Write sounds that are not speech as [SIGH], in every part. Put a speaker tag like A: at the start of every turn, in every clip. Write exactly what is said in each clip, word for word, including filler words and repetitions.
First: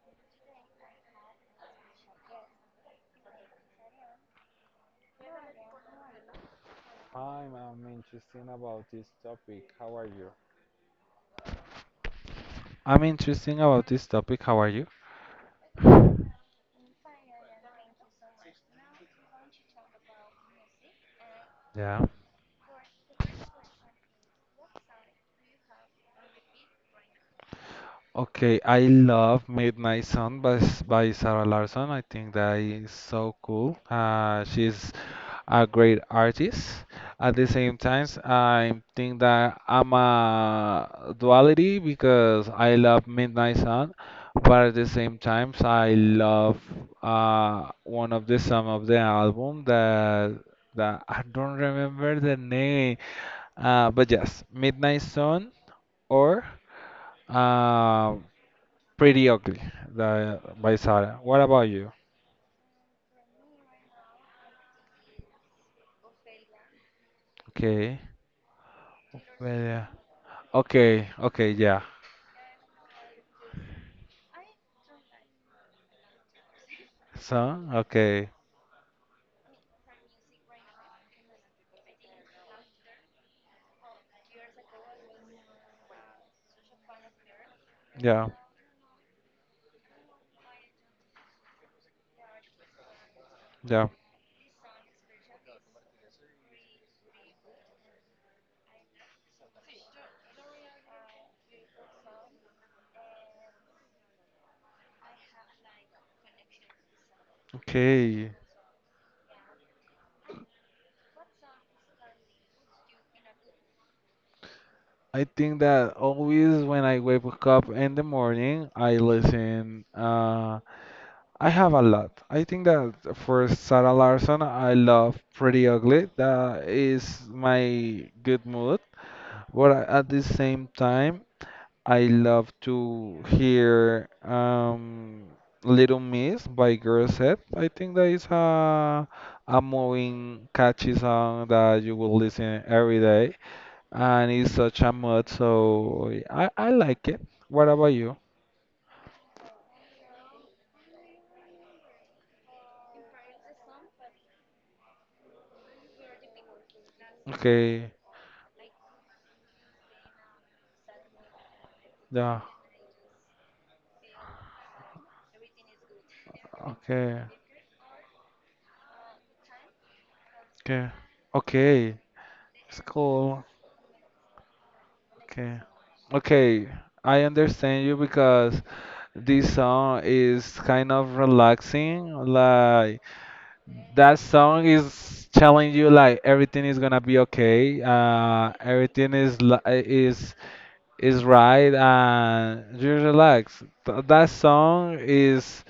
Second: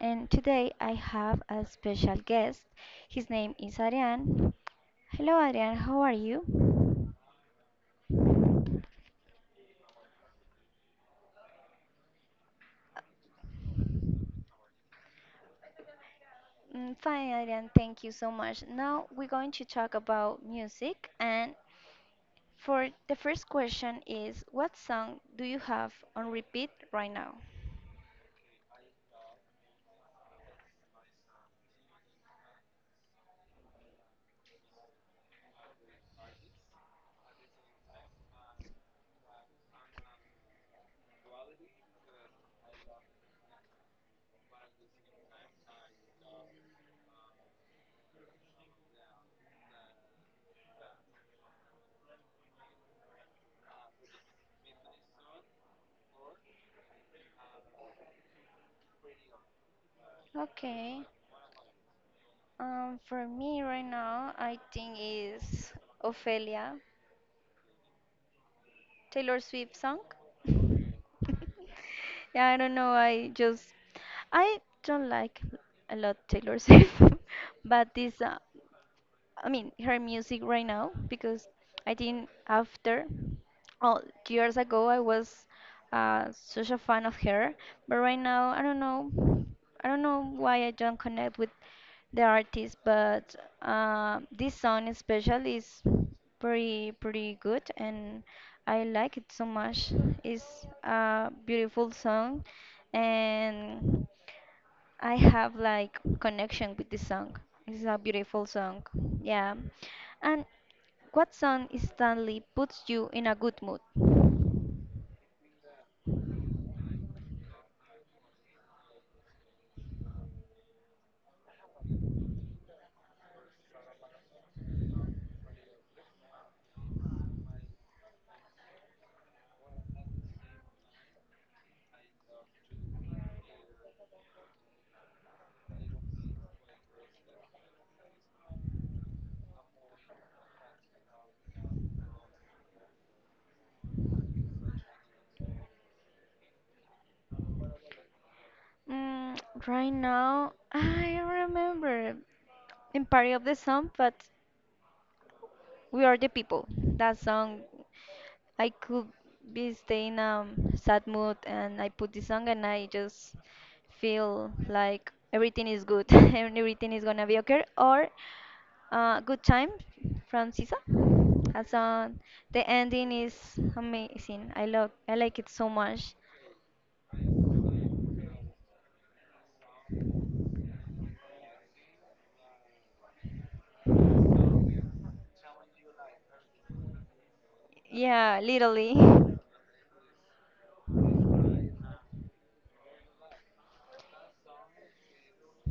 A: and today I have a special guest. His name is Arian. Hello Arian, how are you?
B: I'm, I'm interested about this topic. How are you? I'm interested about this topic. How are you?
A: Mm, fine Arian, thank you so much. Now we're going to talk about music and
B: Yeah.
A: for the first question is what song do you have on repeat right now?
B: Okay, I love Midnight Sun by, S- by Sarah Larson. I think that is so cool. Uh, she's a great artist. At the same time, I think that I'm a duality because I love Midnight Sun, but at the same time, I love uh, one of the some of the album that that I don't remember the name. Uh, but yes, Midnight Sun or. Uh, Pretty Ugly the, by
A: Okay.
B: Sara. What about you?
A: Um, for me right now, I think is Ophelia
B: Okay.
A: Taylor
B: Well,
A: Swift
B: yeah.
A: song. [LAUGHS]
B: Okay, okay, yeah.
A: Yeah, I don't know. I just I don't like a lot Taylor Swift,
B: So,
A: [LAUGHS] but this
B: okay,
A: uh, I mean her music right now because I think after oh years ago I was uh, such a fan of her, but right
B: yeah,
A: now I don't know I don't know why I don't connect with the artist, but
B: yeah.
A: uh, this song especially is pretty pretty good and I like it so much. It's a beautiful song and I have like connection with this song. It's a
B: Okay.
A: beautiful song. Yeah. And what song instantly puts you in a good mood?
B: I think that always when I wake up in the morning, I listen. Uh, I have a lot. I think that for Sarah Larson, I love Pretty Ugly. That is my good mood. But at the same time, I love to hear um, Little Miss by Girl Set. I think that is a a moving, catchy song that you will listen every day, and it's such a mood. So I I like it. What about you?
A: Mm, right now, I don't remember in part of the song, but We Are the People. That song,
B: Okay,
A: I could be staying in a sad mood and I put this
B: yeah,
A: song and I just feel like everything is good [LAUGHS] and everything is
B: okay,
A: gonna be okay. Or uh, Good Time from Sisa.
B: okay,
A: That
B: okay.
A: song, the
B: It's
A: ending
B: cool.
A: is amazing. I love, I like it
B: Okay,
A: so much.
B: okay. I understand you because this song is kind of relaxing. Like that song is telling you like everything is gonna be okay.
A: Yeah,
B: Uh,
A: literally.
B: everything
A: [LAUGHS]
B: is li- is is right, and you relax. Th- that song is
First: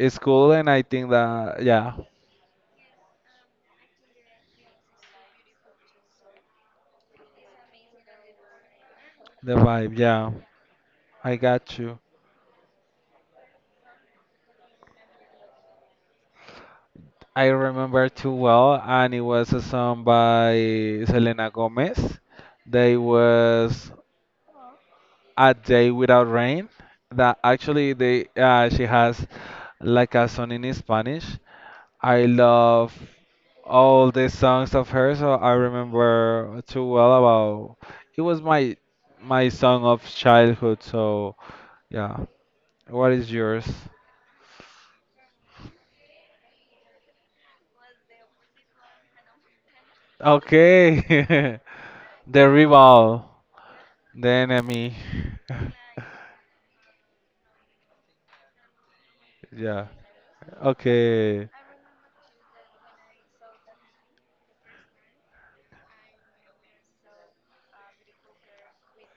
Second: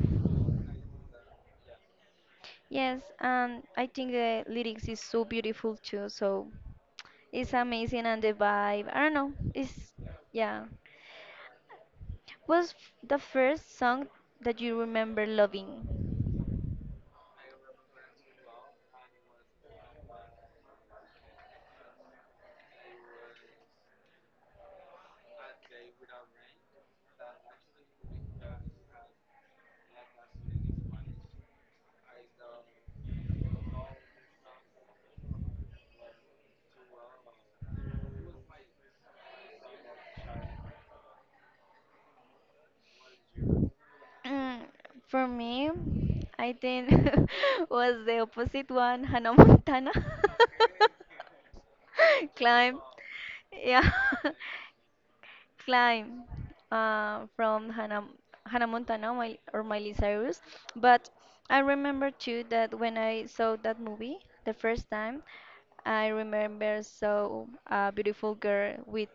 B: is cool, and I think that yeah,
A: Yes, and I think the lyrics is so beautiful too. So it's amazing and the vibe. I don't know.
B: the
A: It's
B: vibe. Yeah,
A: yeah.
B: I got you.
A: What's f- the first song that you remember loving?
B: I remember too well, and it was a song by Selena Gomez. They was A Day Without Rain that actually they uh, she has like a song in Spanish. I love all the songs of hers. So I remember too well about it was my my song of childhood. So yeah, what is yours?
A: [CLEARS THROAT] Mm, for me, I think [LAUGHS] was the opposite one, Hannah Montana.
B: Okay, [LAUGHS]
A: [LAUGHS]
B: the
A: Climb.
B: rival,
A: Yeah.
B: the
A: [LAUGHS]
B: enemy. [LAUGHS]
A: Climb uh, from Hannah, Hannah Montana my, or
B: yeah.
A: Miley Cyrus. But
B: Okay.
A: I remember too that when I saw that movie the first time, I remember saw a beautiful girl with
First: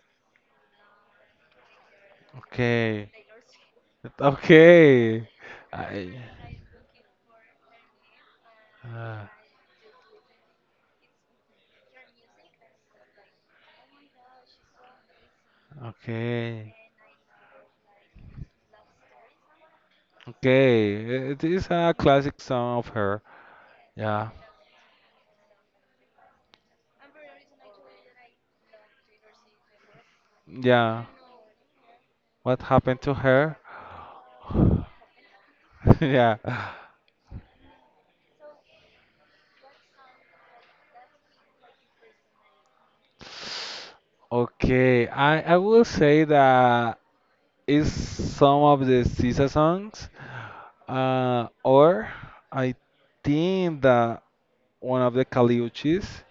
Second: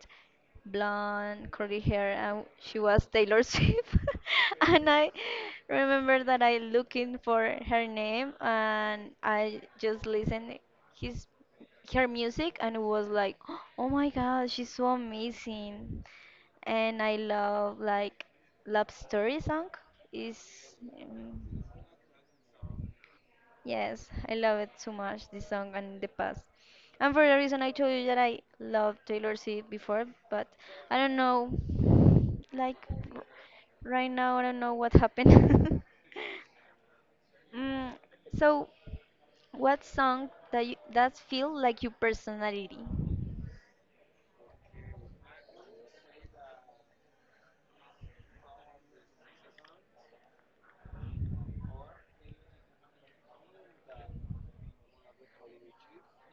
A: blonde curly hair and she was
B: Okay.
A: Taylor Swift [LAUGHS] and I
B: Okay.
A: remember
B: I.
A: that I looking for her name and
B: Uh,
A: I just listened his her music and it was like, [GASPS] oh my God, she's so amazing.
B: okay.
A: And I love like Love Story song is
B: Okay, it
A: um,
B: is a classic song of her.
A: yes,
B: Yeah,
A: I love it so much this song and the past. And for the reason I told you that I loved Taylor Swift before, but I
B: yeah.
A: don't know
B: What
A: like
B: happened to
A: r-
B: her?
A: right now I don't know what happened.
B: [LAUGHS] Yeah.
A: [LAUGHS] mm, so what song that you that feel like your personality?
B: Okay, I I will say that is some of the S Z A songs, uh, or I think that one of the Caliuchis.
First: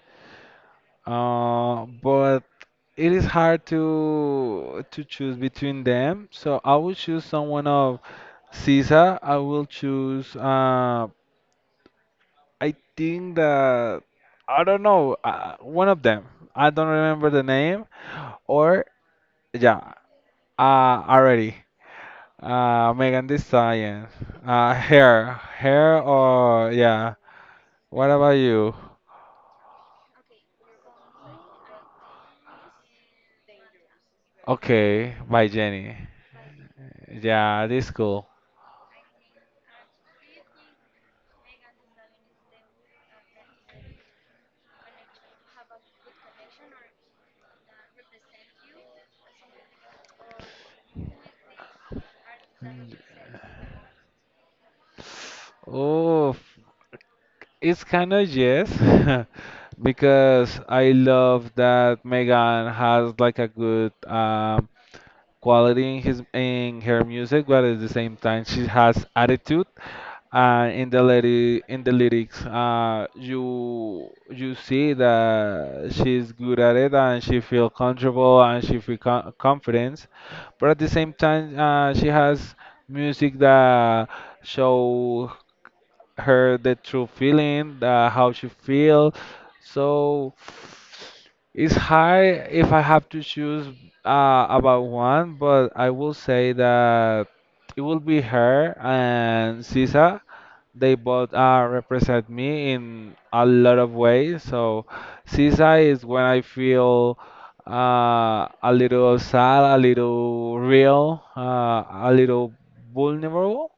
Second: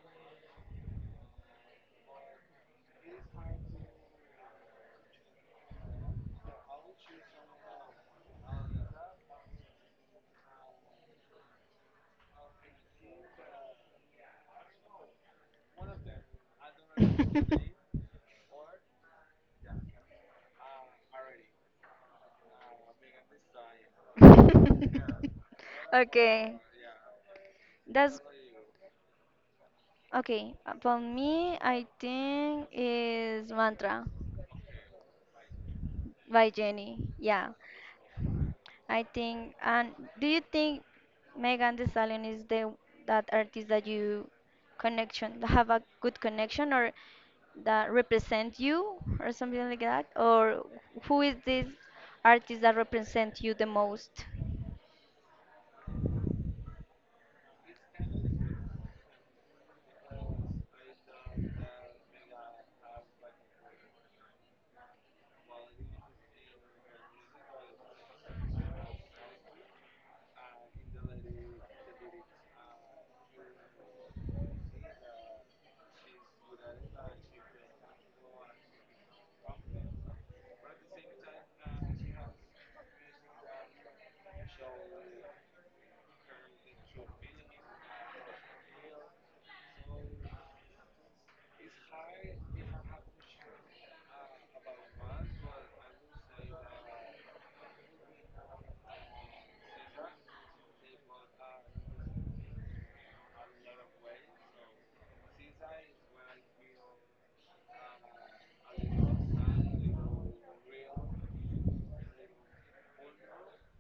B: Uh, but it is hard to to choose between them, so I will choose someone of S Z A. I will choose uh I think that I don't know uh, one of them. I don't remember the name
A: [LAUGHS]
B: or yeah, uh already. Uh Megan Thee Stallion. Uh Hair, Hair
A: Okay,
B: or yeah. What
A: that's
B: about you?
A: okay. uh, For me, I think is mantra.
B: Okay, by Jenny.
A: By Jenny. Yeah,
B: Yeah, this cool.
A: I think. And do you think Megan Thee Stallion is the that artist that you connection that have a good connection or that represent you or something like that? Or who is this artist that represent you the most?
B: Oh, it's kind of yes, [LAUGHS] because I love that Megan has like a good um quality in his in her music, but at the same time she has attitude. Uh, in the lady in the lyrics, uh, you you see that she's good at it and she feel comfortable and she feel con confidence, but at the same time uh, she has music that show her the true feeling, uh, how she feel. So it's hard if I have to choose uh, about one, but I will say that it will be her and Sisa. They both uh, represent me in a lot of ways. So Sisa is when I feel uh, a little sad, a little real, uh, a little vulnerable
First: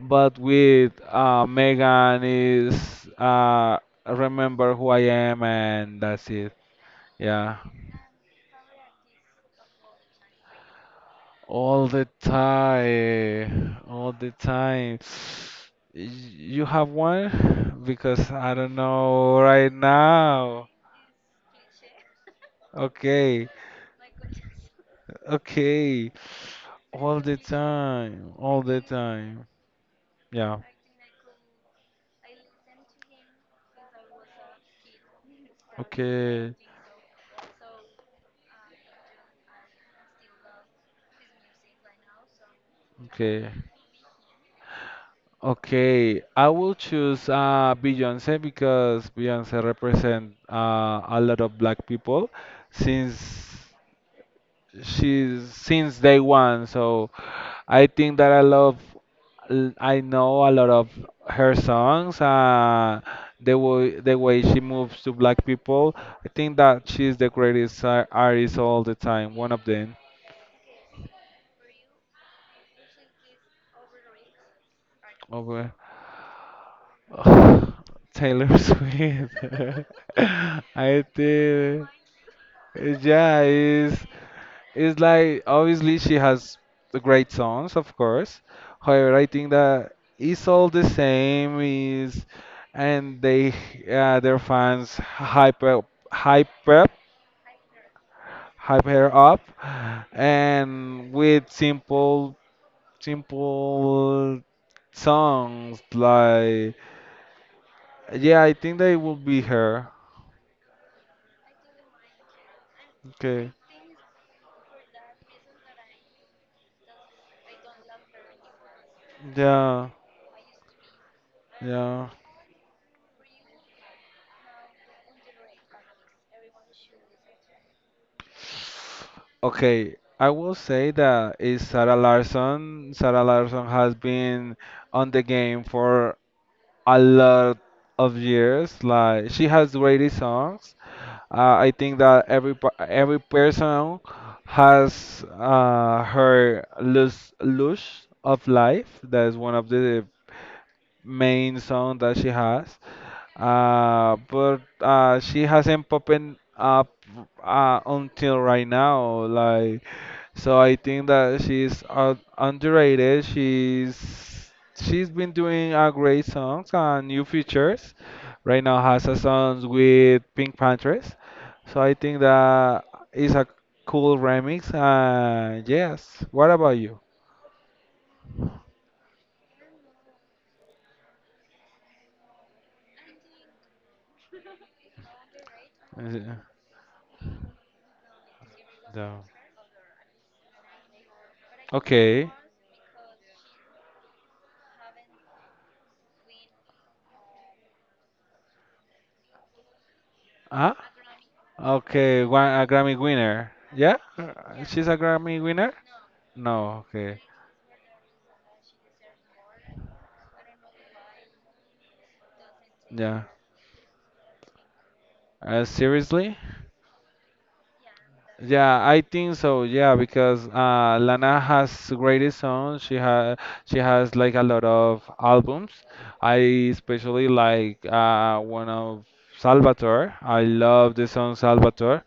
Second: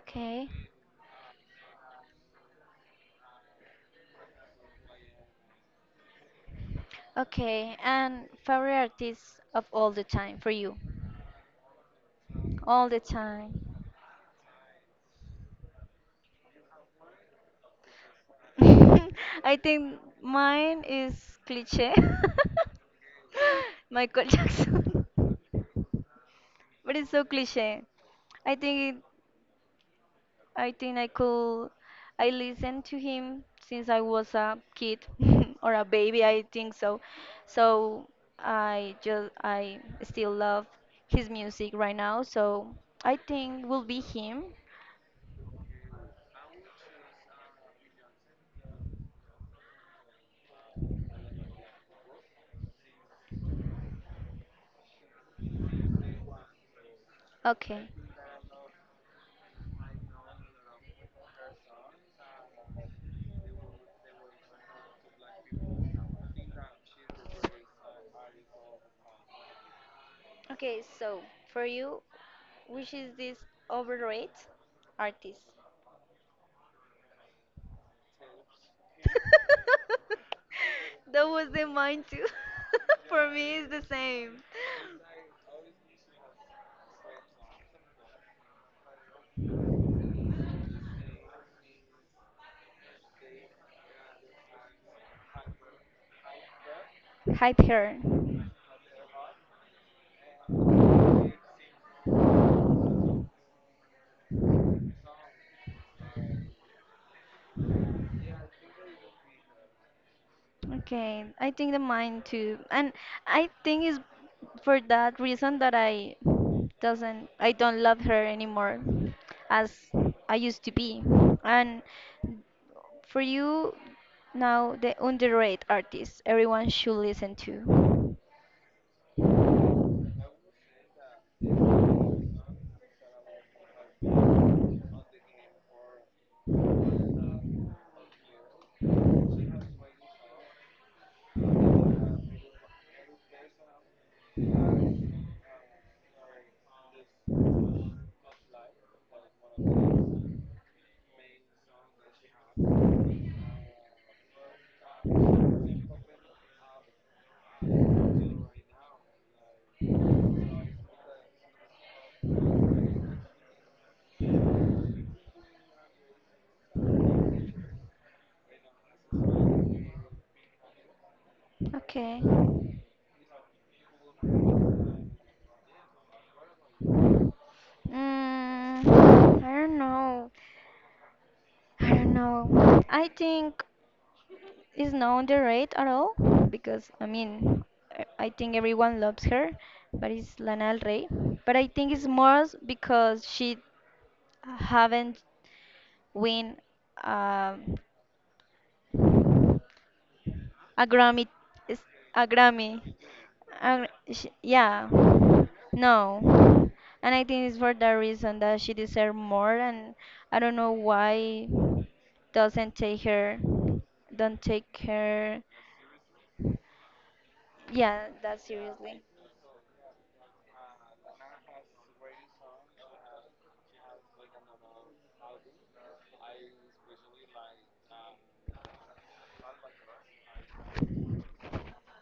B: but with uh, Megan is uh, remember who I am and that's it. Yeah,
A: okay. And favorite artist of all the time for you?
B: all the
A: All the time.
B: time, all the time. [SIGHS] Y- You have one? Because I
A: [LAUGHS]
B: don't know
A: I
B: right
A: think
B: now.
A: mine is cliche. [LAUGHS]
B: Okay,
A: [LAUGHS] Michael Jackson.
B: okay.
A: But it's
B: All
A: so
B: the
A: cliche.
B: time,
A: I
B: all the
A: think it,
B: time. Yeah.
A: I think I could I listened to him since I was a kid [LAUGHS] or a baby, I
B: Okay,
A: think so. So I just I still love his music right now, so I
B: okay.
A: think will be him.
B: Okay, I will choose uh, Beyoncé because Beyoncé represent uh, a lot of black people since she's since day one. So I
A: Okay.
B: think that I love, l- I know a lot of her songs. Uh, the way the way she moves to black people, I think that she's the greatest uh, artist all the time. One of them.
A: Okay, so for you, which is this overrated artist?
B: [LAUGHS] Ugh, Taylor Swift. [LAUGHS] I
A: [LAUGHS] That was in
B: think,
A: mine too. [LAUGHS] For
B: yeah,
A: me, it's the
B: it's,
A: same.
B: it's like obviously she has the great songs, of course. However, I think that it's all the same. Is and they uh, their fans hype up, hype up,
A: Hide her.
B: hype her up, and with simple, simple songs like yeah, I think they will be her.
A: Okay, I think the mind too, and
B: Okay.
A: I think it's for that reason that I doesn't I don't love her anymore as
B: Yeah.
A: I used to be. And
B: Yeah.
A: for you now, the underrated artist everyone should listen to.
B: Okay. I will say that is Sarah Larson. Sarah Larson has been on the game for a lot of years. Like she has great songs. Uh, I think that every per- every person has uh, her luz lush of life. That is one of the main song that she has. Uh, but uh, She hasn't popping up uh, until right now. Like, so I think that she's uh, underrated. She's she's been doing uh, great songs and new features. Right now has a song with Pink Panthers. So I think
A: Okay.
B: that is a cool remix. Uh, yes. What about you?
A: Mm, I don't know. I don't know. I think is not underrated at
B: Is
A: all
B: it-
A: because I mean I I think everyone
B: No.
A: loves her, but it's Lana Del Rey. But I think it's
B: Okay.
A: more s- because she haven't win um,
B: Huh?
A: a Grammy, is-
B: Okay,
A: a
B: one, a
A: Grammy,
B: Grammy winner.
A: a
B: Yeah?
A: gr-
B: [LAUGHS]
A: sh
B: Uh, She's
A: yeah,
B: a Grammy winner?
A: no,
B: No,
A: and
B: okay.
A: I think it's for that reason that she deserves more, and I don't know why doesn't take
B: Yeah.
A: her, don't take her.
B: Uh, seriously?
A: Yeah, that's
B: Yeah, I
A: seriously.
B: think so. Yeah, because uh, Lana has greatest songs. She has she has like a lot of albums. I especially like uh, one of Salvatore. I love the song Salvatore.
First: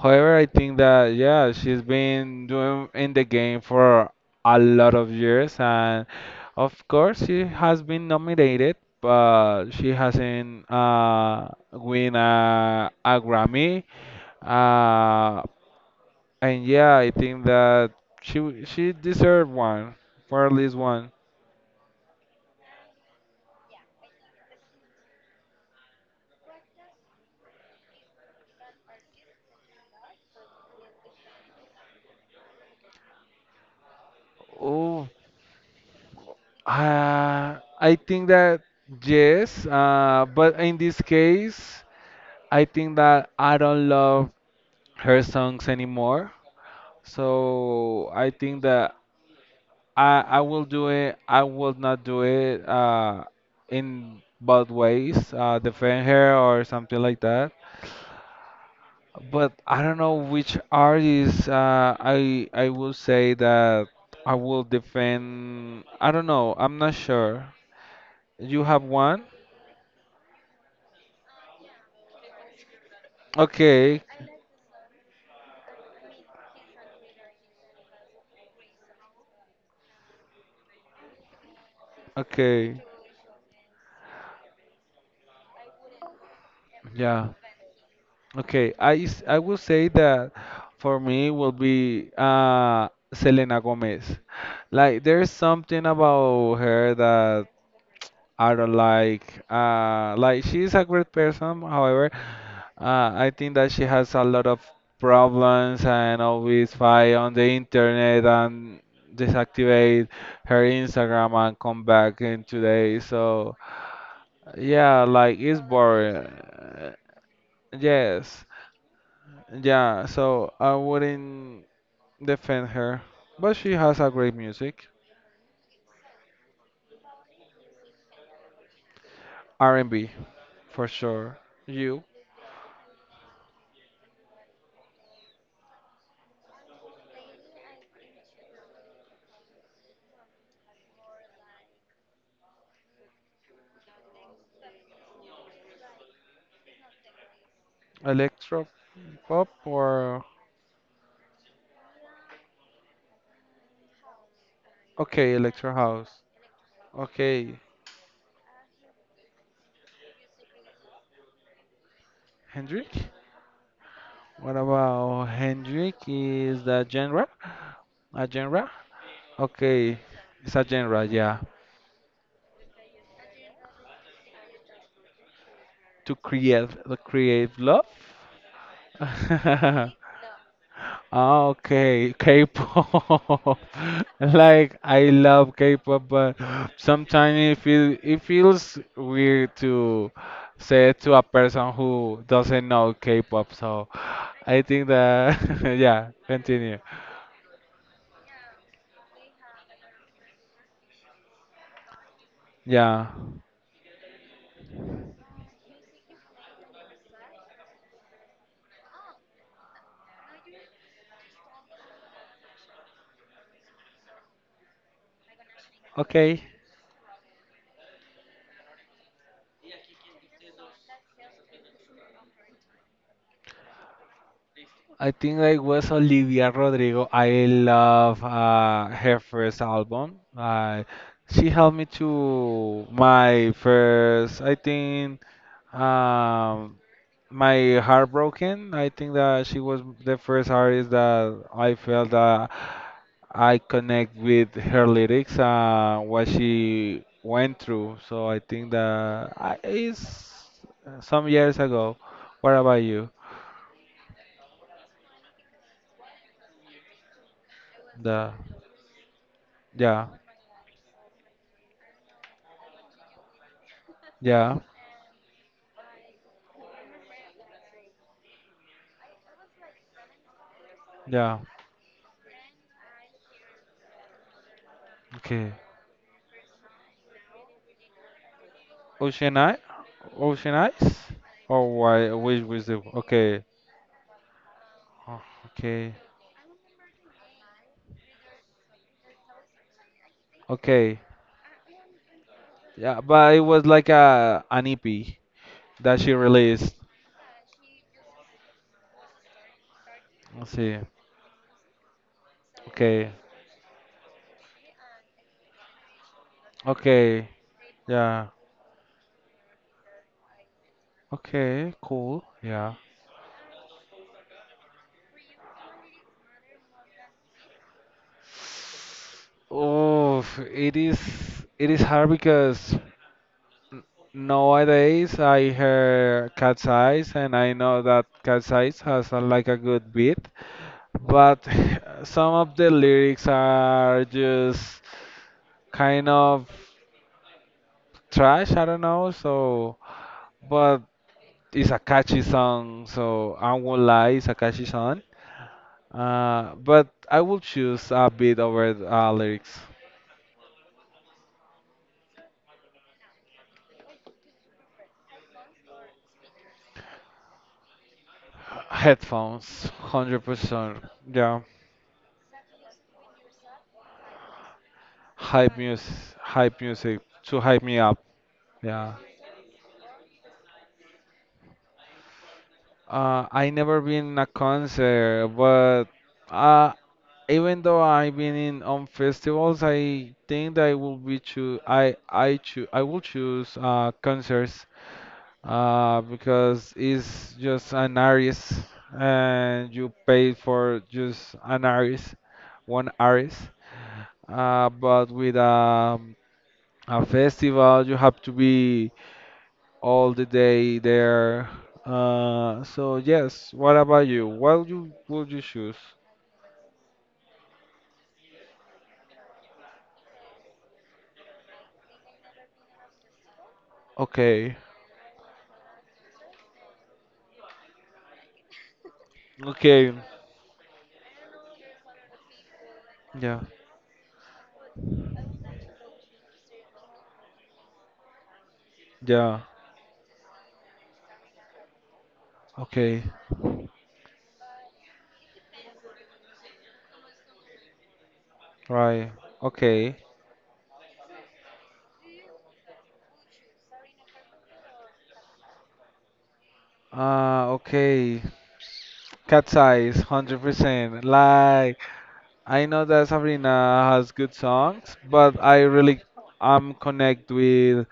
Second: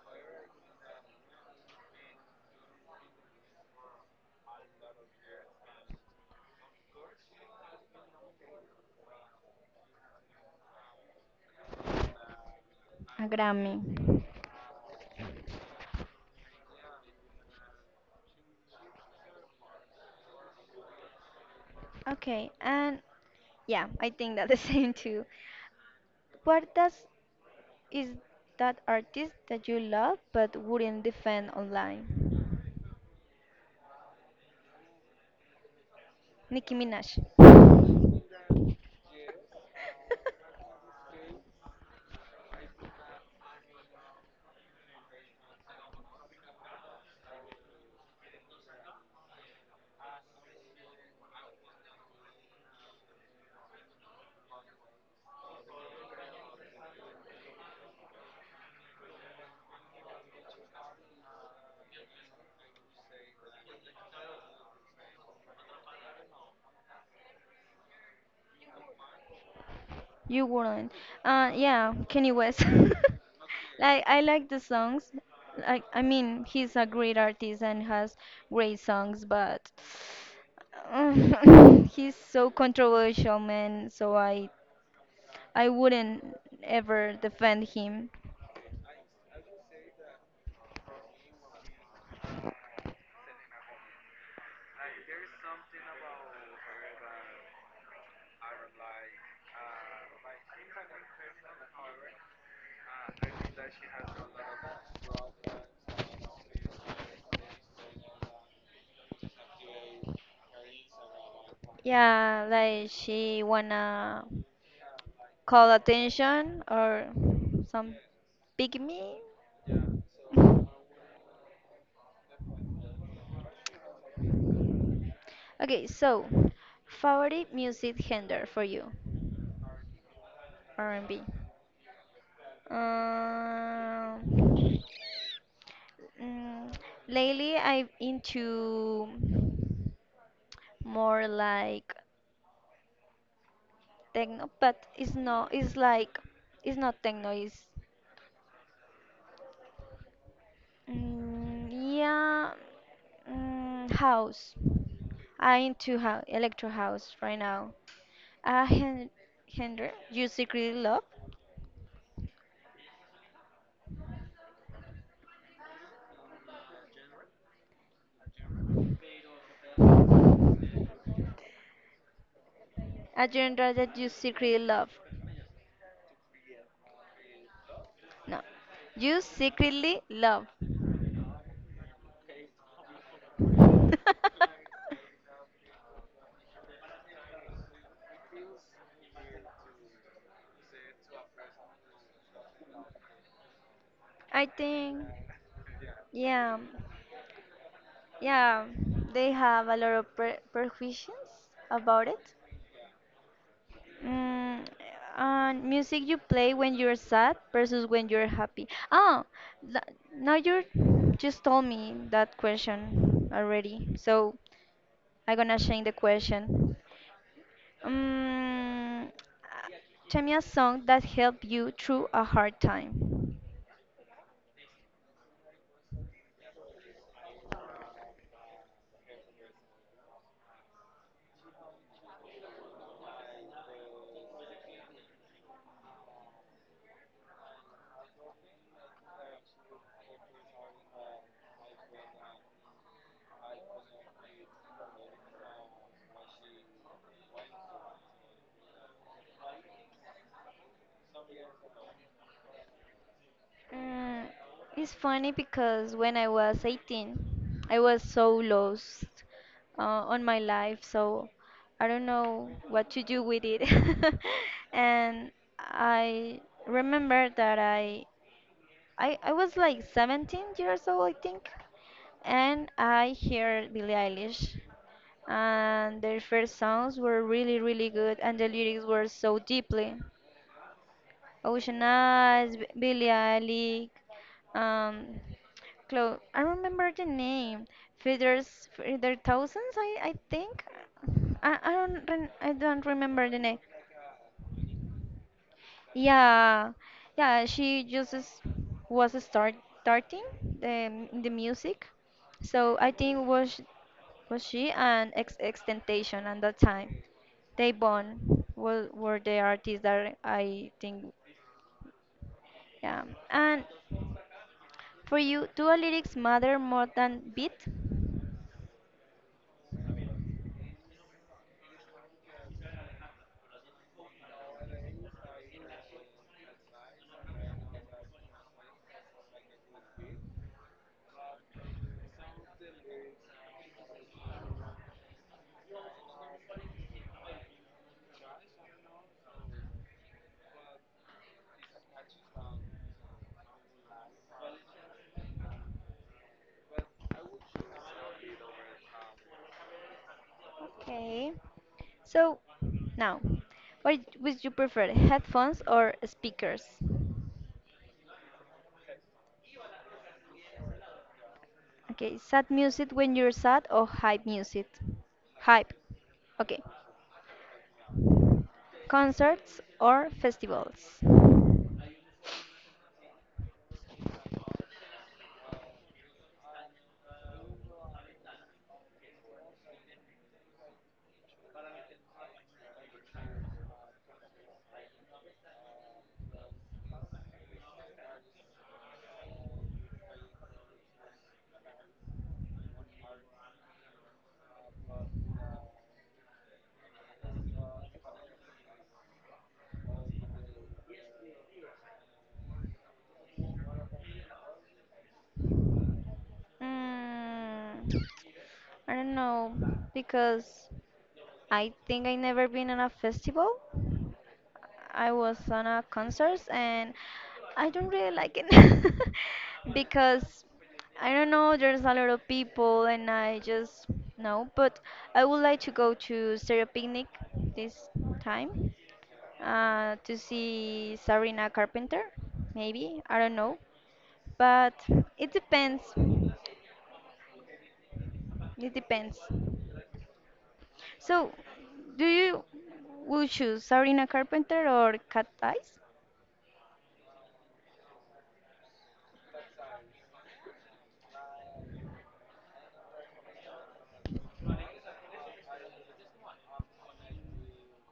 B: However, I think that yeah, she's been doing in the game for a lot of years, and of course she has been nominated, but she hasn't uh, win a, a
A: A Grammy.
B: Grammy. Uh, and yeah, I think that she w- she deserved one, or at least one.
A: Okay, and yeah, I think that the [LAUGHS] same too. What does is That artist that you love but wouldn't defend online?
B: Oh,
A: Nicki Minaj.
B: uh,
A: [LAUGHS]
B: I think that yes, uh, but in this case, I think that I don't love her songs anymore. So I think that I I will do it. I will not do it uh, in both ways, uh, defend her or something like that. But I don't know which artist uh, I I will say that I will defend. I don't know. I'm not sure. You have one?
A: You wouldn't. Uh, yeah, Kanye West. [LAUGHS] Like
B: Okay.
A: I like the songs. Like I mean, he's a great artist and has great songs, but [SIGHS] [LAUGHS] he's so
B: Okay.
A: controversial, man. So I I wouldn't ever
B: Yeah.
A: defend him.
B: Okay. I s- I will say that for me will be uh Selena Gomez. Like there's something about her that are like uh like she's a great person, however uh, I think that she has a lot of problems and always fight on the internet and deactivate her Instagram and come back in
A: Yeah, like
B: today,
A: she
B: so
A: wanna
B: yeah, like it's
A: call
B: boring.
A: attention
B: Uh,
A: or some
B: yes,
A: pick me.
B: yeah, so I wouldn't defend her, but she has a great music.
A: Okay, so favorite music genre for you,
B: R&B for
A: R and B.
B: sure. You
A: Um, mm, Lately I'm into more like techno, but it's not. It's like it's not techno. It's
B: electro pop or
A: Mm, yeah, mm, house.
B: Okay,
A: I
B: electro
A: into
B: house.
A: house, electro house right
B: Okay,
A: now. A hen genre you secretly love.
B: Hendrik. What about Hendrik? Is that genre? A genre? Okay, it's a genre. Yeah,
A: A genre that you secretly love.
B: to create, to create love.
A: No, you secretly
B: [LAUGHS]
A: love.
B: Ah, okay, K-pop.
A: [LAUGHS]
B: [LAUGHS] Like I love K-pop, but [GASPS] sometimes it feel, it feels weird to say it to a person who doesn't know K-pop. So
A: I
B: I think
A: think,
B: that [LAUGHS] yeah,
A: yeah,
B: continue.
A: yeah, they have a lot of pre prejudices about it.
B: Yeah.
A: Mm, and music you play when you're sad versus when you're happy. Oh, th- now you just told me that question already, so I'm gonna change the
B: Okay,
A: question. Um, Tell me a song that helped you through a hard time.
B: I think I was Olivia Rodrigo. I love uh, her first album. Uh, she helped me to my first, I think, um, my heartbroken. I think that she was the first artist that I felt that I connect with her lyrics, uh, what she went through. So I think that I, it's some years ago. What about you?
A: Mm, it's funny because when I was eighteen, I was
B: The
A: so lost uh,
B: yeah,
A: on my life, so I don't know what to do with it. [LAUGHS]
B: yeah.
A: And I remember that I, I, I was like seventeen years old, I
B: Yeah.
A: think, and I heard Billie Eilish.
B: Okay.
A: And their first songs were really, really good, and the lyrics were
B: Ocean
A: so
B: Eye?
A: deeply.
B: Ocean Eyes? Oh,
A: Ocean
B: why? Which
A: Eyes, B-
B: was the?
A: Billie
B: Okay.
A: Eilish, um,
B: Oh, okay.
A: Clo I remember the name. Feathers, Feather Thousands, I, I think.
B: Okay.
A: I, I don't re I don't
B: Yeah,
A: remember
B: but
A: the
B: it
A: name.
B: was like a an E P that she
A: Yeah,
B: released.
A: yeah, she just is- was start starting
B: Let's see.
A: the the music, so I
B: Okay.
A: think was was she and X Extentation at that time.
B: Okay.
A: They
B: Yeah.
A: Bond were, were the artists that I think,
B: Okay. Cool. Yeah.
A: yeah. And for you, do a lyrics matter more than beat?
B: Oh, it is. It is hard because n- nowadays I hear Cat's Eyes, and I know that Cat's Eyes has a, like a good beat, but [LAUGHS] some of the lyrics are just kind of trash. I don't know. So, but it's a catchy song. So I won't lie, it's a catchy song. Uh, but I will choose a beat over the, uh, lyrics.
A: Okay. So now, what would you prefer, headphones or speakers?
B: Headphones, hundred percent. Yeah,
A: Okay, sad music when you're sad or hype music?
B: hype
A: Hype.
B: music, hype
A: Okay.
B: music to hype me up. Yeah.
A: Concerts or festivals?
B: Uh, I never been in a concert, but uh, even though I've been in on festivals, I think that I will be choo I I choo I will choose uh concerts uh because it's just an artist and you pay for just an artist, one artist. Uh, but with um, a festival, you have to be all the day there. Uh, so yes, what about you? What you would you choose?
A: Mm, I don't know because I think I never been on a festival,
B: Okay,
A: I was on a concert and I don't really like it [LAUGHS]
B: okay,
A: because I don't know, there's a lot of people and I
B: yeah,
A: just no, but I would like to go to Stereo Picnic this time
B: yeah.
A: uh, to see Sarina Carpenter, maybe,
B: Okay,
A: I don't know, but it depends. It
B: right.
A: depends.
B: Okay.
A: So, do you will choose Sarina Carpenter or Cat Eyes?
B: Uh, okay. Cat's Eyes, one hundred percent. Like, I know that Sabrina has good songs, but I really am connect with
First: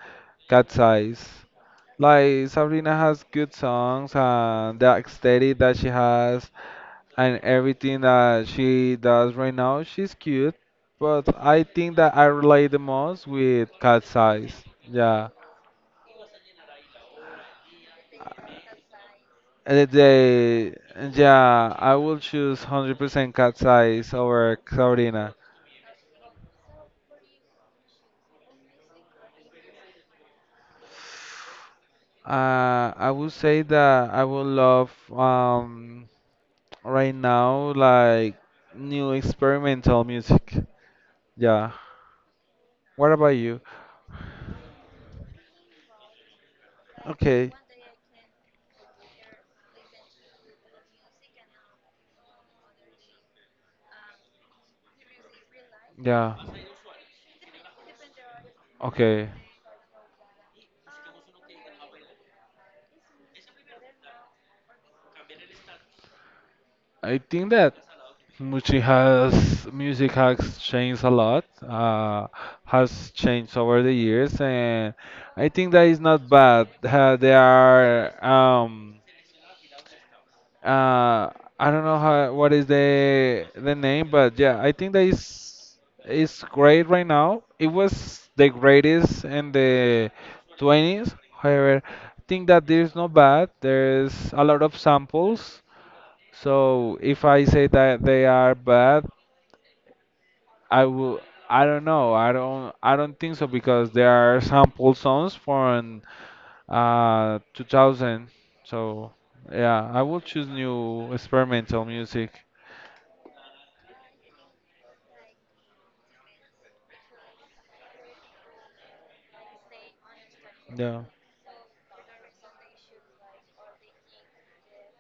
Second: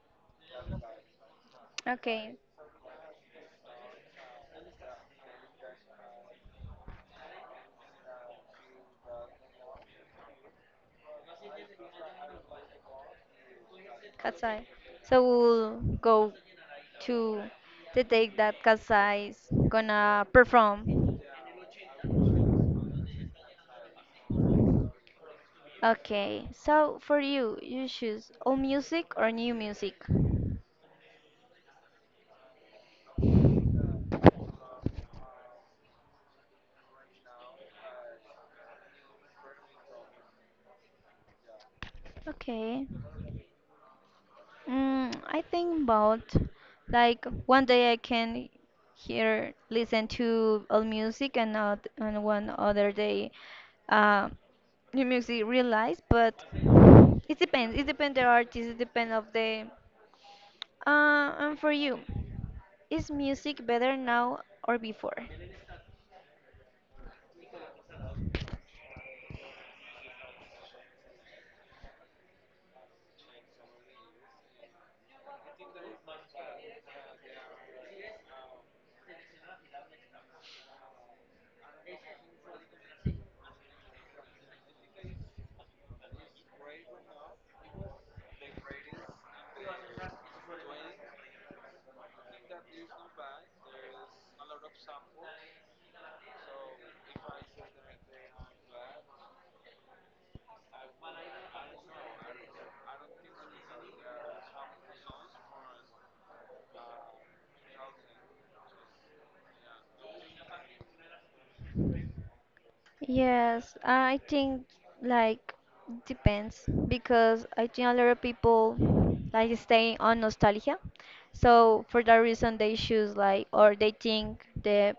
B: Cat's Eyes.
A: Okay,
B: Like, Sabrina has good songs and the aesthetic that she has and everything that she does right now, she's cute. But I think that I relate the most with Cat's Eyes.
A: Katsai. So
B: Yeah.
A: we'll go to the date that Katsai is
B: And
A: gonna
B: they,
A: perform.
B: yeah, I will choose one hundred percent cat's eyes over Sabrina.
A: Okay, so for you, you choose old music or new music?
B: Uh, I would say that I would love um right now like new experimental music. Yeah.
A: Okay.
B: What about you?
A: Mm, I think about like
B: Okay.
A: one day I can hear listen to old music and not and one other day uh, new music realize
B: Yeah.
A: but it depends. It depends the artist, it depends
B: Okay.
A: of the. Uh, and for you, is music better now or before?
B: I think that music has music has changed a lot. Uh, has changed over the years, and I think that is not bad. Uh, there are um uh I don't know how what is the the name, but yeah, I think that is is great right now. It was the greatest in the twenties. However, I think that there's no bad. There's a lot of samples, so if I say that they are bad, I will. I don't know. I don't. I don't think so because there are sample songs from uh two thousand. So yeah, I will choose new experimental music.
A: Yes, uh, I think like depends because I think a lot of people like stay on nostalgia.
B: Yeah.
A: So for that reason they choose like or they think the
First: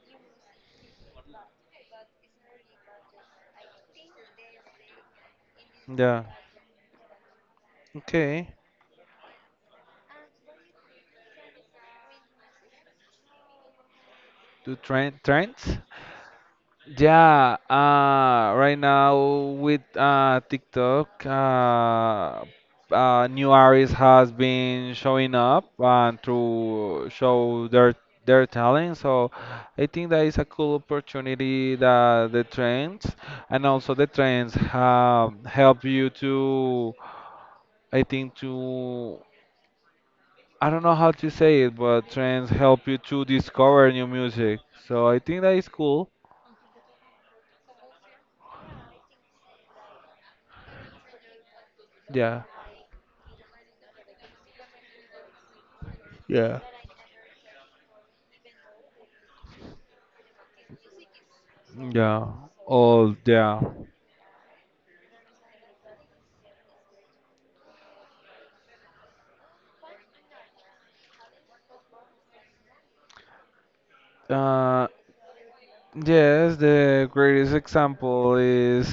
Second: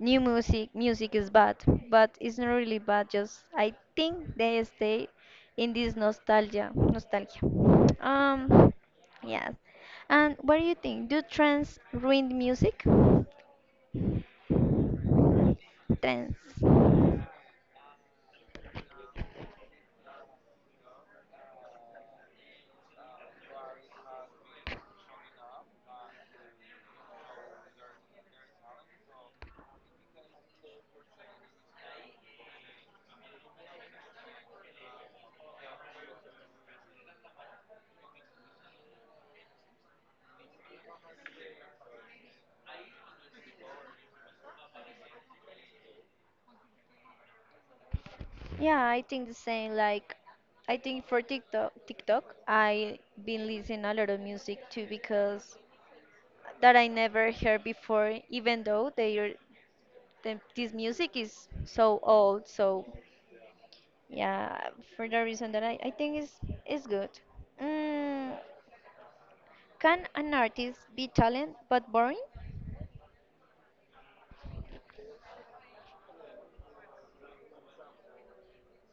A: new music music is bad but it's not really bad, just I think they stay in this
B: Yeah.
A: nostalgia nostalgia.
B: Okay.
A: um yes, and what do you think, do trends ruin music?
B: Do trend trends?
A: Trends.
B: Yeah, uh, right now with uh, TikTok, uh, uh, new artists has been showing up and to show their their talent. So I think that is a cool opportunity that the trends, and also the trends have help you to, I think to, I don't know how to say it, but trends help you to discover new music. So I think that is cool.
A: Yeah, I think the same. Like I think for tiktok tiktok
B: Yeah.
A: I been listening a lot of music too because
B: Yeah.
A: that I never heard before even though they are the, this music is so
B: Yeah.
A: old so.
B: All yeah.
A: Yeah, for the reason that I, I think is is good. Mm, can an artist be talent but boring?
B: Uh, yes, the greatest example is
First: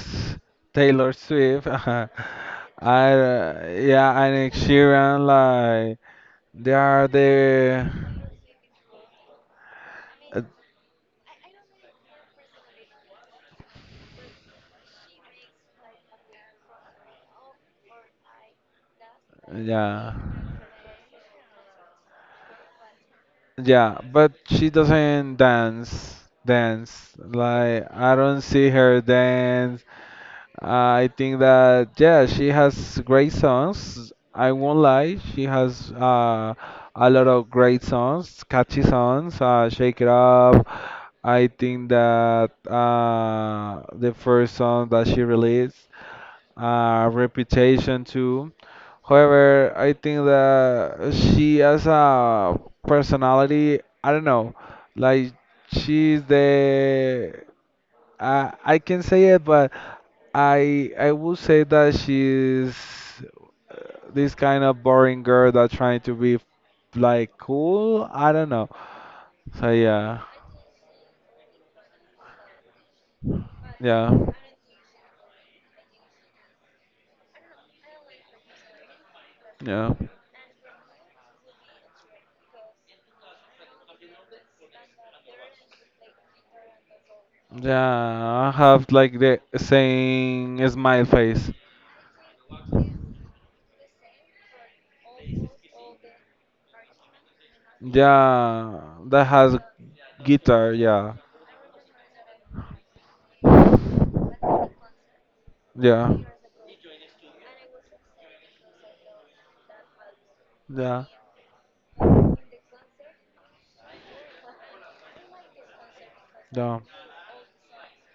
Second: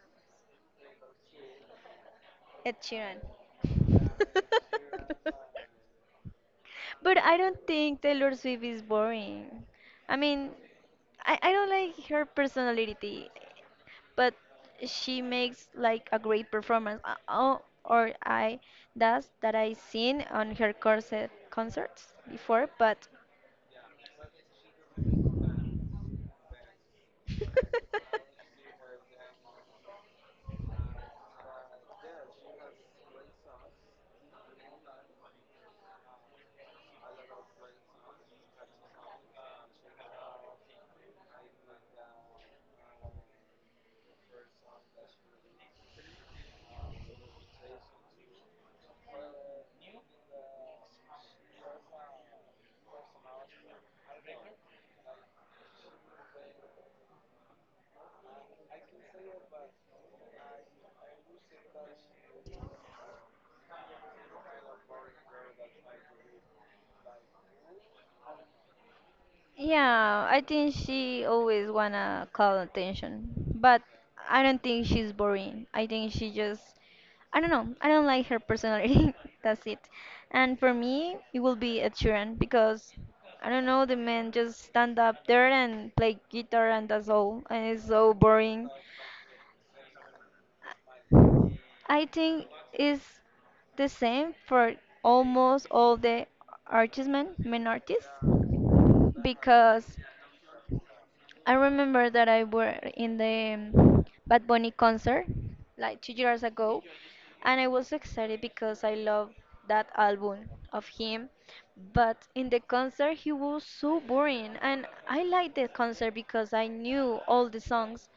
B: Taylor Swift. [LAUGHS] I,
A: Ed Sheeran.
B: yeah,
A: [LAUGHS]
B: and Ed Sheeran, like, they are
A: But I don't
B: the,
A: think Taylor Swift is boring. I
B: uh,
A: mean, I, I don't like her personality, but she makes like a great performance. Uh, Oh, or I Does that I
B: yeah,
A: seen on her concert concerts before, but
B: yeah, but she doesn't dance, dance. Like, I
A: [LAUGHS]
B: don't see her dance. I think that yeah, she has great songs. I won't lie, she has uh, a lot of great songs, catchy songs. Uh, Shake It Up. I think that uh, the first song that she released, uh, Reputation too. However, I think that she has a personality. I don't know, like she's the uh, I can say it, but I I would say that she's uh, this kind of boring girl that trying to be like cool. I don't know. So yeah,
A: yeah, I think she always wanna call attention, but
B: yeah,
A: I don't think she's boring. I think she just, I don't know, I don't like her personality. [LAUGHS] That's it.
B: yeah,
A: And for me, it will be Ed Sheeran because I don't know, the man just stand up there and play guitar and that's all, and it's so
B: yeah. I
A: boring.
B: have like the same smile face.
A: I think it's the same for almost all the artists, men, men artists,
B: Yeah, that has
A: because
B: guitar. Yeah,
A: I remember that I were in the um, Bad Bunny concert like two
B: yeah,
A: years ago, and I was excited because I love that album of
B: yeah,
A: him. But in the concert, he was so boring, and I liked the concert because I
B: yeah,
A: knew all the songs.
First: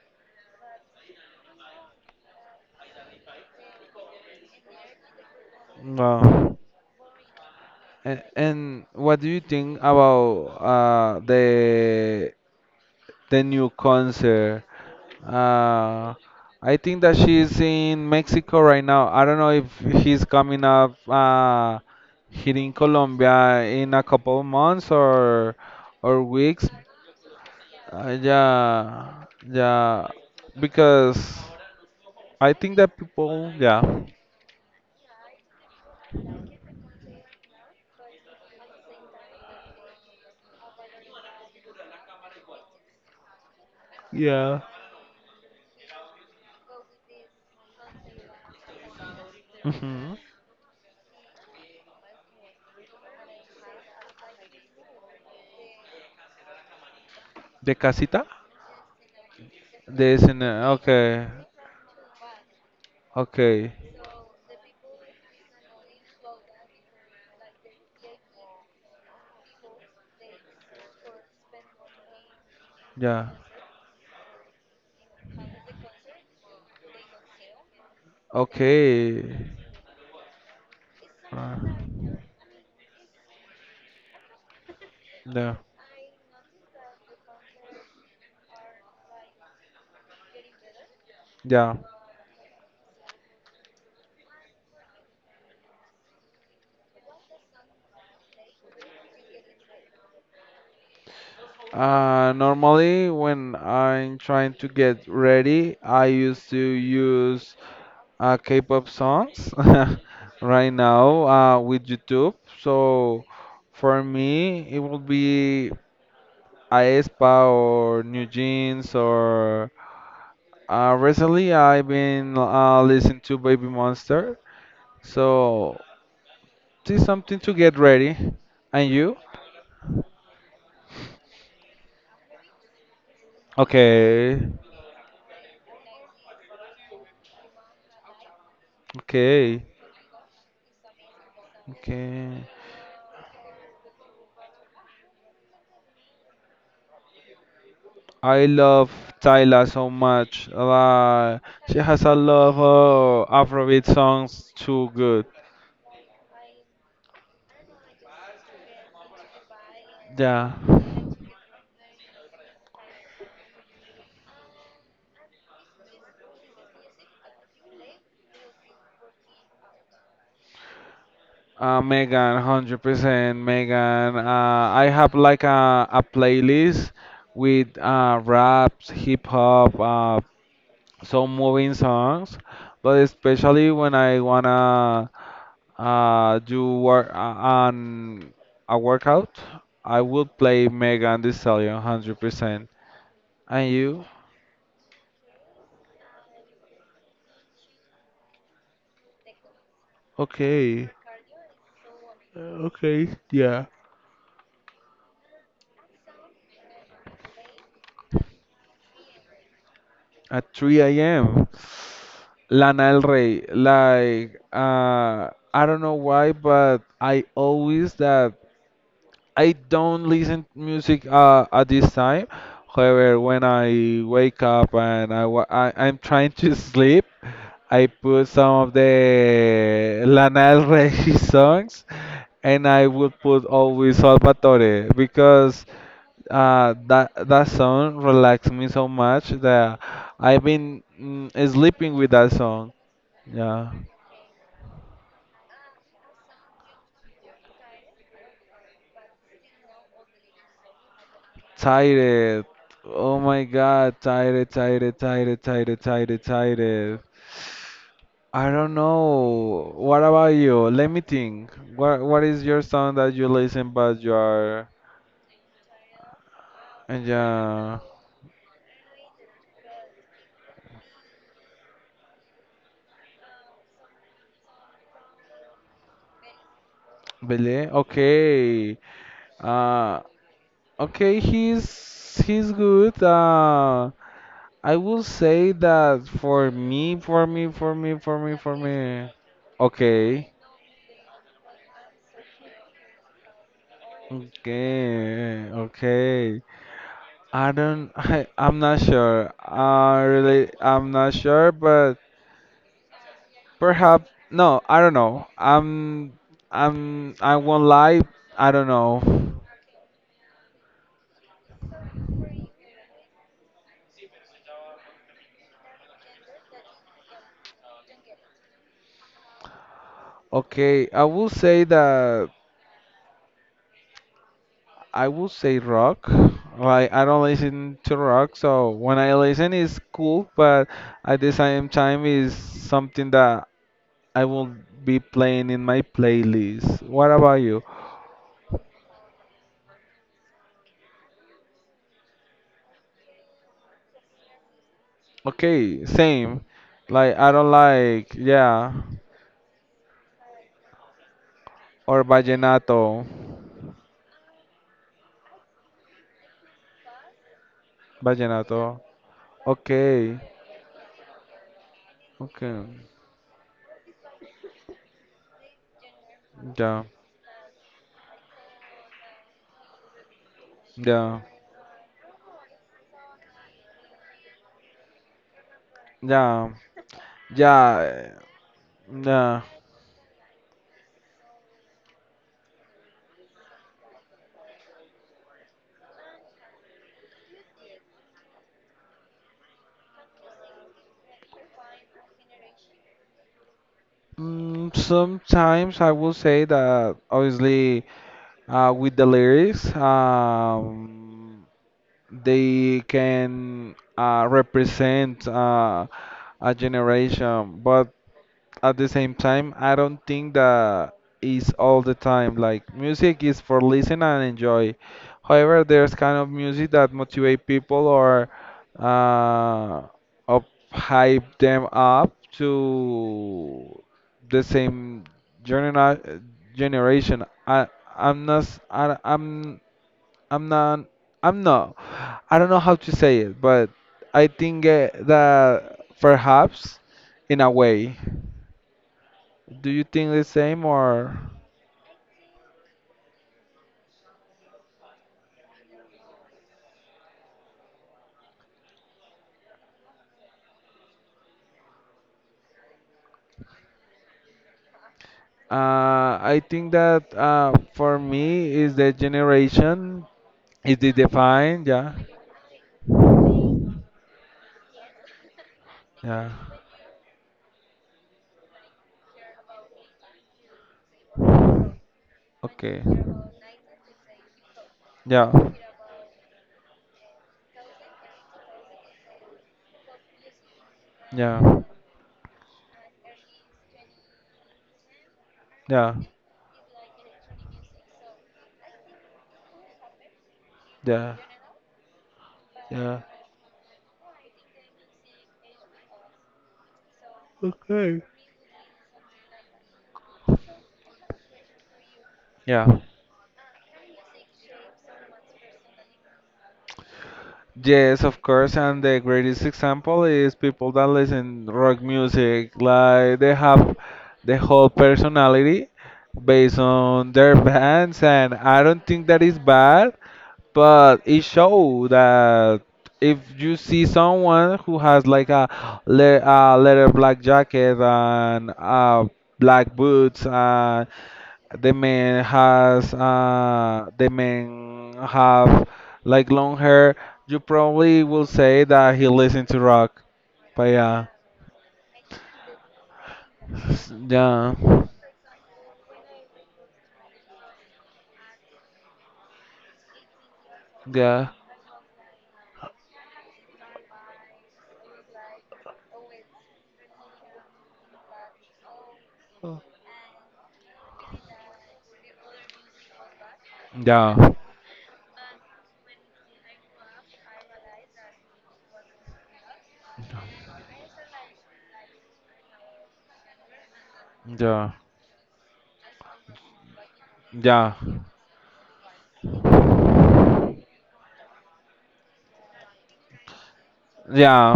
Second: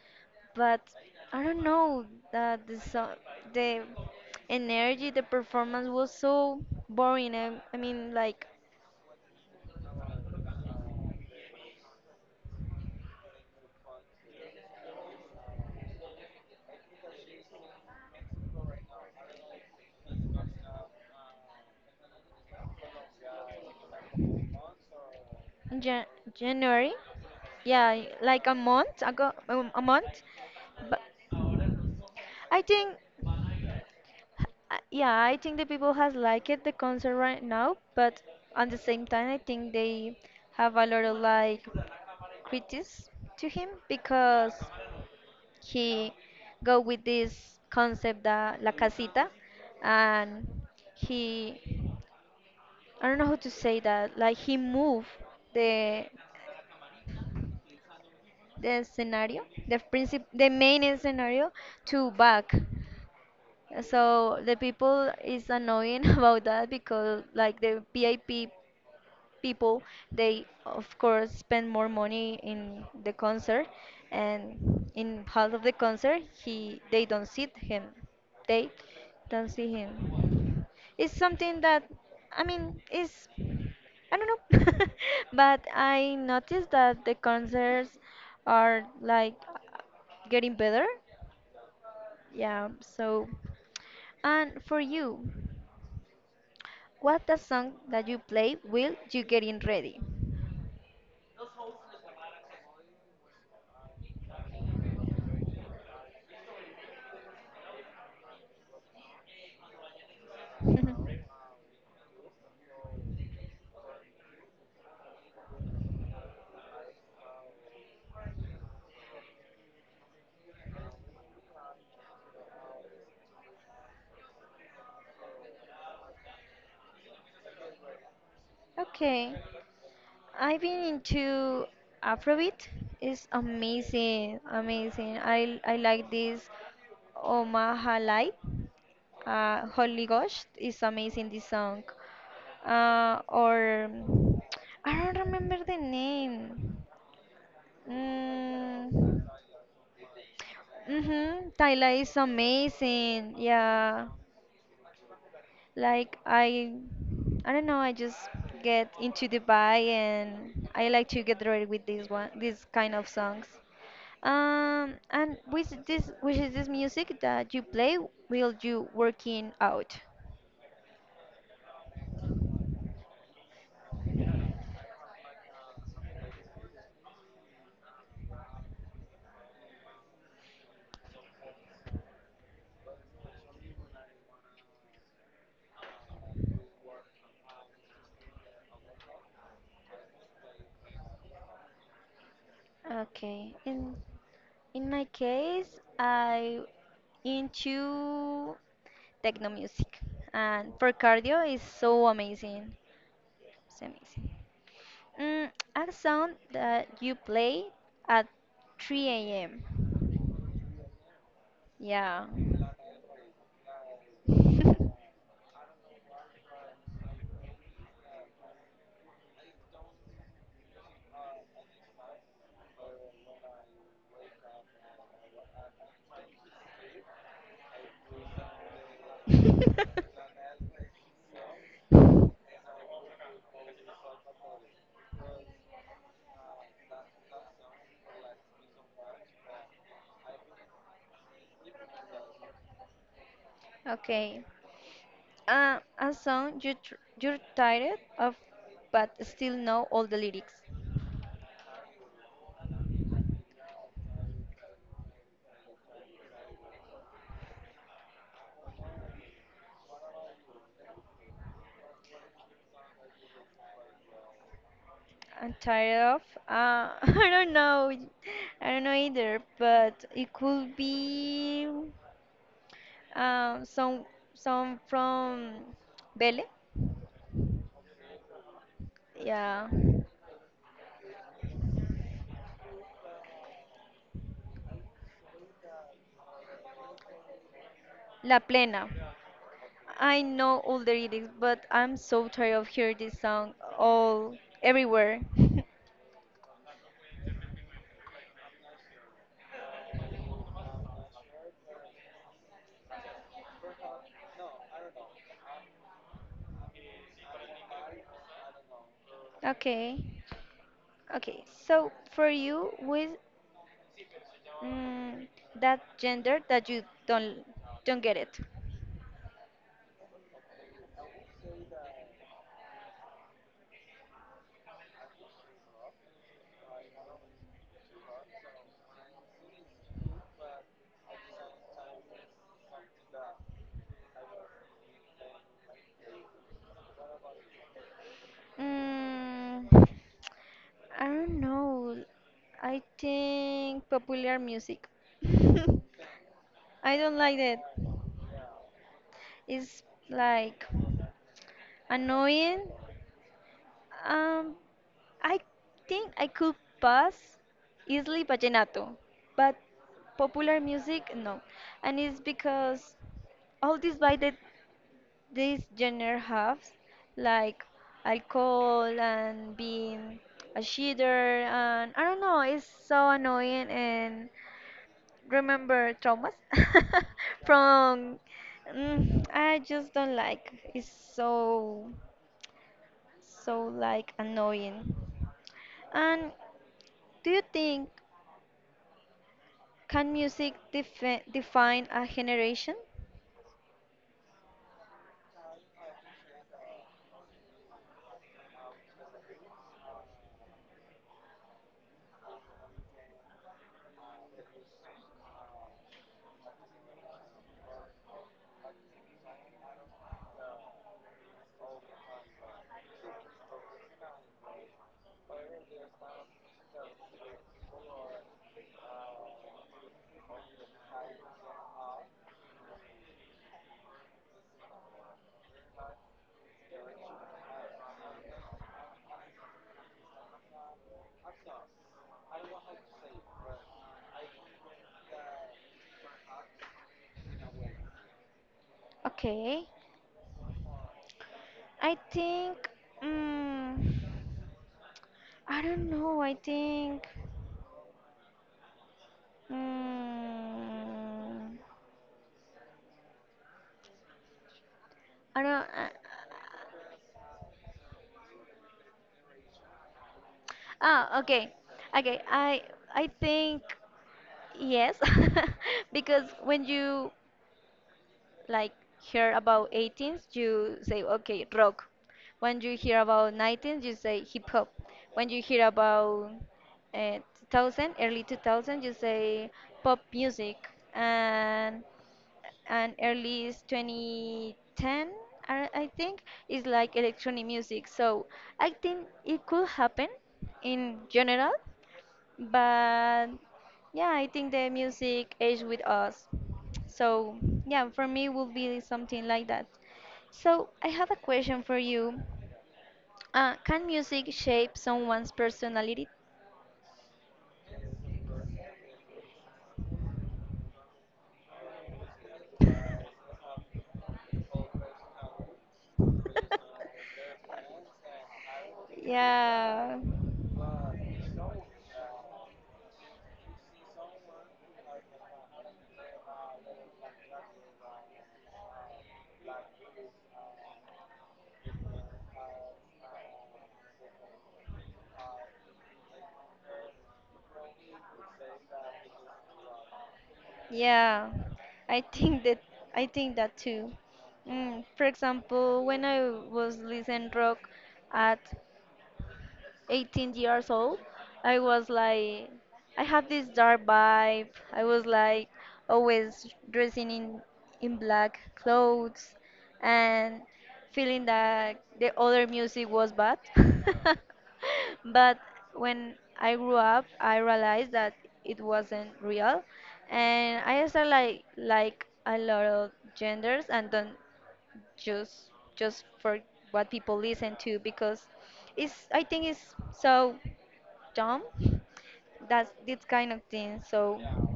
A: But I don't know that the song, the energy, the performance was
B: yeah.
A: so boring. I, I mean,
B: A-
A: like.
B: And what do you think about uh, the the new concert? Uh, I think that she's in Mexico right now. I don't know if he's coming up uh, here in Colombia in a couple of months or
A: Jan-
B: or weeks.
A: January, yeah,
B: Uh,
A: like a month
B: yeah,
A: ago, um, a
B: yeah,
A: month. But
B: because I
A: I
B: think
A: think,
B: that people, yeah,
A: uh, yeah, I think the people has liked it, the concert right now. But at the same time, I think they have a lot of like critics to him because
B: yeah.
A: he go with this concept that la casita,
B: Mhm.
A: and he I don't know how to say that. Like he moved the
B: The casita?
A: the scenario, the
B: The
A: princip- the
B: S N L,
A: main
B: okay.
A: scenario to back.
B: Okay,
A: So the people is annoying [LAUGHS] about that because like the P I P people, they of course spend more money in the
B: yeah.
A: concert, and in half of the concert he they don't see him, they
B: Okay.
A: don't see him It's
B: Uh,
A: something that, i mean is, I don't know. [LAUGHS]
B: yeah,
A: But I noticed that the concerts are like getting better.
B: yeah.
A: Yeah. So and for you, what the song that you play will you getting ready
B: Uh, normally, when I'm trying to get ready, I used to use uh, K-pop songs. [LAUGHS] Right now,
A: [LAUGHS]
B: uh, with YouTube. So for me, it will be aespa or New Jeans or uh, recently I've been uh, listening to Baby Monster. So this something to get ready. And you?
A: Okay, I've been into Afrobeat. It's
B: Okay.
A: amazing, amazing. I I like this Omaha Light.
B: Okay.
A: Uh, Holy Ghost is amazing. This song,
B: Okay.
A: uh, or mm, I don't remember the name.
B: I love
A: Mm,
B: Tyla so much. Uh,
A: mm-hmm.
B: she
A: Tyla
B: has a
A: is
B: lot of
A: amazing.
B: uh, Afrobeat
A: Yeah.
B: songs too good.
A: Like I I don't know, I just get into the vibe
B: Yeah.
A: and I like to get ready with this one these kind of songs. Um and with this with this music that you play, will you working out?
B: Uh, Megan, one hundred percent. Megan, uh, I have like a, a playlist with uh, raps, hip hop, uh, some moving songs, but especially when I wanna uh, do work uh, on a workout, I would play Megan Thee Stallion one hundred percent.
A: Okay.
B: And
A: In
B: you?
A: in my case, I into techno music, and
B: Okay.
A: for cardio is so
B: Uh,
A: amazing.
B: okay. Yeah.
A: It's amazing. Mm, a sound that you play at three a m.
B: At three a m.
A: Yeah.
B: Lana Del Rey. Like, uh, I don't know why, but I always that I don't listen music uh, at this time. However, when I wake up and I, wa- I I'm trying to [LAUGHS] sleep, I put some of the Lana
A: [LAUGHS]
B: Del Rey [LAUGHS] songs, and I would put always Salvatore because uh, that that song relaxed me so much that I've been mm, sleeping with that song. Yeah.
A: Okay. Uh, a song you tr- you're tired of, but still know all the lyrics.
B: Tired. Oh my god, tired, tired, tired, tired, tired, tired. I don't know. What about you? Let me think. What what is your song that you listen but you are
A: I'm tired of. Uh, [LAUGHS]
B: and
A: I don't
B: yeah
A: know. I don't know either. But it could be um, some some from Belle.
B: Belé? Okay.
A: Yeah,
B: Uh okay, he's he's good. Uh, I will say that for me, for me, for me, for me,
A: La
B: for
A: Plena.
B: me.
A: I
B: Okay.
A: know all the lyrics, but I'm so tired of hearing this song all everywhere.
B: Okay,
A: [LAUGHS]
B: okay. I don't. [LAUGHS] I, I'm not sure. Uh, really, I'm not sure, but perhaps no. I don't know. I'm. I'm. I won't lie. I don't know.
A: Okay. Okay. So for you, with mm, that gender that you don't don't get it.
B: Okay, I will say that I will say rock. Like I don't listen to rock, so when I listen, it's cool. But at the same time, is something that I will be playing in my playlist. What about you?
A: Mm, I don't know. I think popular music. [LAUGHS]
B: Okay, same.
A: I
B: Like
A: don't
B: I
A: like
B: don't
A: that.
B: like. Yeah.
A: It's like
B: Or
A: annoying.
B: vallenato.
A: Um, I think I could pass easily
B: Vallenato.
A: vallenato, but
B: Okay.
A: popular music, no. And it's
B: Okay.
A: because all this vibe that this genre has,
B: Yeah.
A: like alcohol and being a
B: Yeah.
A: cheater, and I don't know, it's so annoying and remember traumas
B: Yeah.
A: [LAUGHS]
B: Yeah. eh,
A: from mm,
B: Yeah.
A: I just don't like, it's so so like annoying. And do you think, can music defi- define a generation?
B: Mm, sometimes I will say that obviously uh, with the lyrics, um, they can uh, represent uh, a generation, but at the same time, I don't think that is all the time. Like music is for listen and enjoy. However, there's kind of music that motivate people or uh, up hype them up to the same genera- generation. I I'm not s- I, am I'm not I'm not I don't know how to say it, but I think uh, that perhaps in a way.
A: Okay,
B: Do you think the same or
A: I think, mm, I don't know, I think, mm, I don't I,
B: uh, I think that uh, for me is the generation is the
A: ah, okay.
B: define yeah
A: Okay, I I think, yes, [LAUGHS] because
B: yeah
A: when you like hear about eighteens, you say okay, rock. When you
B: okay
A: hear about nineteens, you say hip hop. When
B: yeah
A: you hear about uh, two thousand, early two thousand, you say pop music.
B: yeah
A: And and early is two thousand ten, I I
B: yeah
A: think, is like electronic music. So I think it could happen in
B: yeah
A: general,
B: yeah.
A: but yeah, I think the music aged with us. So yeah,
B: Okay.
A: for me will be something like that. So I have a question for you.
B: Yeah,
A: Uh, can music shape someone's personality? [LAUGHS]
B: yes, of course, and the greatest example is people that listen rock music, like they have the whole personality based on their bands, and I don't think that is bad,
A: Yeah,
B: but it showed that if you see someone who has like a, le- a leather black jacket and uh, black boots, and the man has uh, the man have like long hair, you probably will say that he listens to rock. But yeah,
A: yeah. I think that I think that too.
B: S- yeah,
A: Mm, for example, when I was listening rock at eighteen years old,
B: yeah,
A: I was like, I have this dark vibe. I was like always dressing in in black clothes and feeling that the other music was bad. [LAUGHS]
B: yeah,
A: But when I grew up, I realized that it wasn't real, and I started like like a lot of genders and don't
B: yeah,
A: just just for what people listen
B: yeah,
A: to, because it's, I think it's so dumb, that's this kind of thing. So
B: yeah.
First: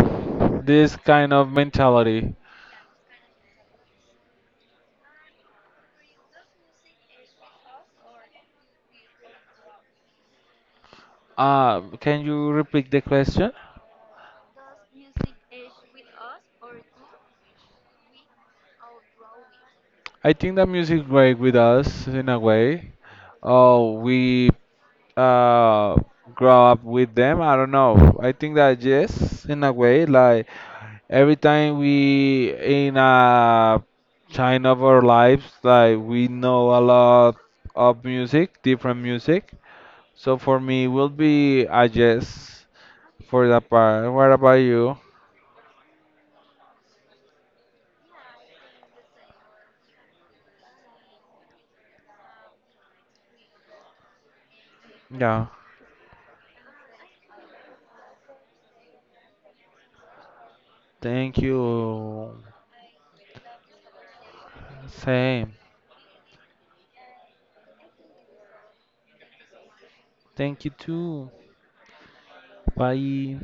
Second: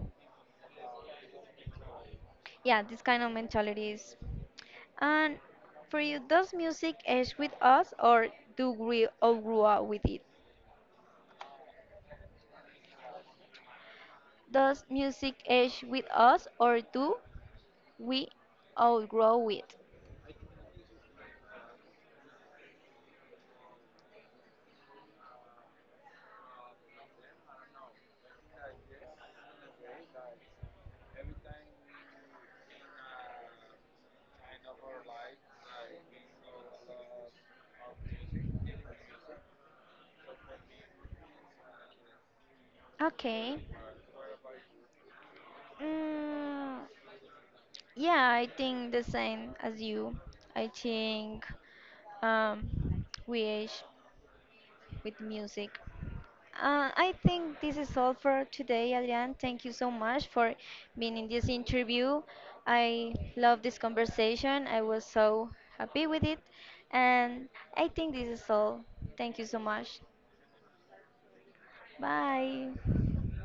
B: This kind of mentality.
A: yeah, this kind of mentality is. And for you, does music age with us or do we outgrow up with it?
B: Uh, can you repeat the question?
A: Does music age with us or do we outgrow it?
B: I think that music work with us in a way. Oh, we uh grow up with them. I don't know. I think that yes, in a way, like every time we in a time of our lives, like we know a lot of music, different music. So for me, it will be a yes for
A: Okay.
B: that part. What about you?
A: Mm, Yeah, I think the same as you. I think um, we age with
B: Yeah.
A: music. Uh, I think this is all for today, Adrian. Thank you so much for being in
B: Thank
A: this interview.
B: you.
A: I love this conversation. I was so
B: Same.
A: happy with it. And I think this is all. Thank you so much.
B: Thank you too.
A: Bye.
B: Bye.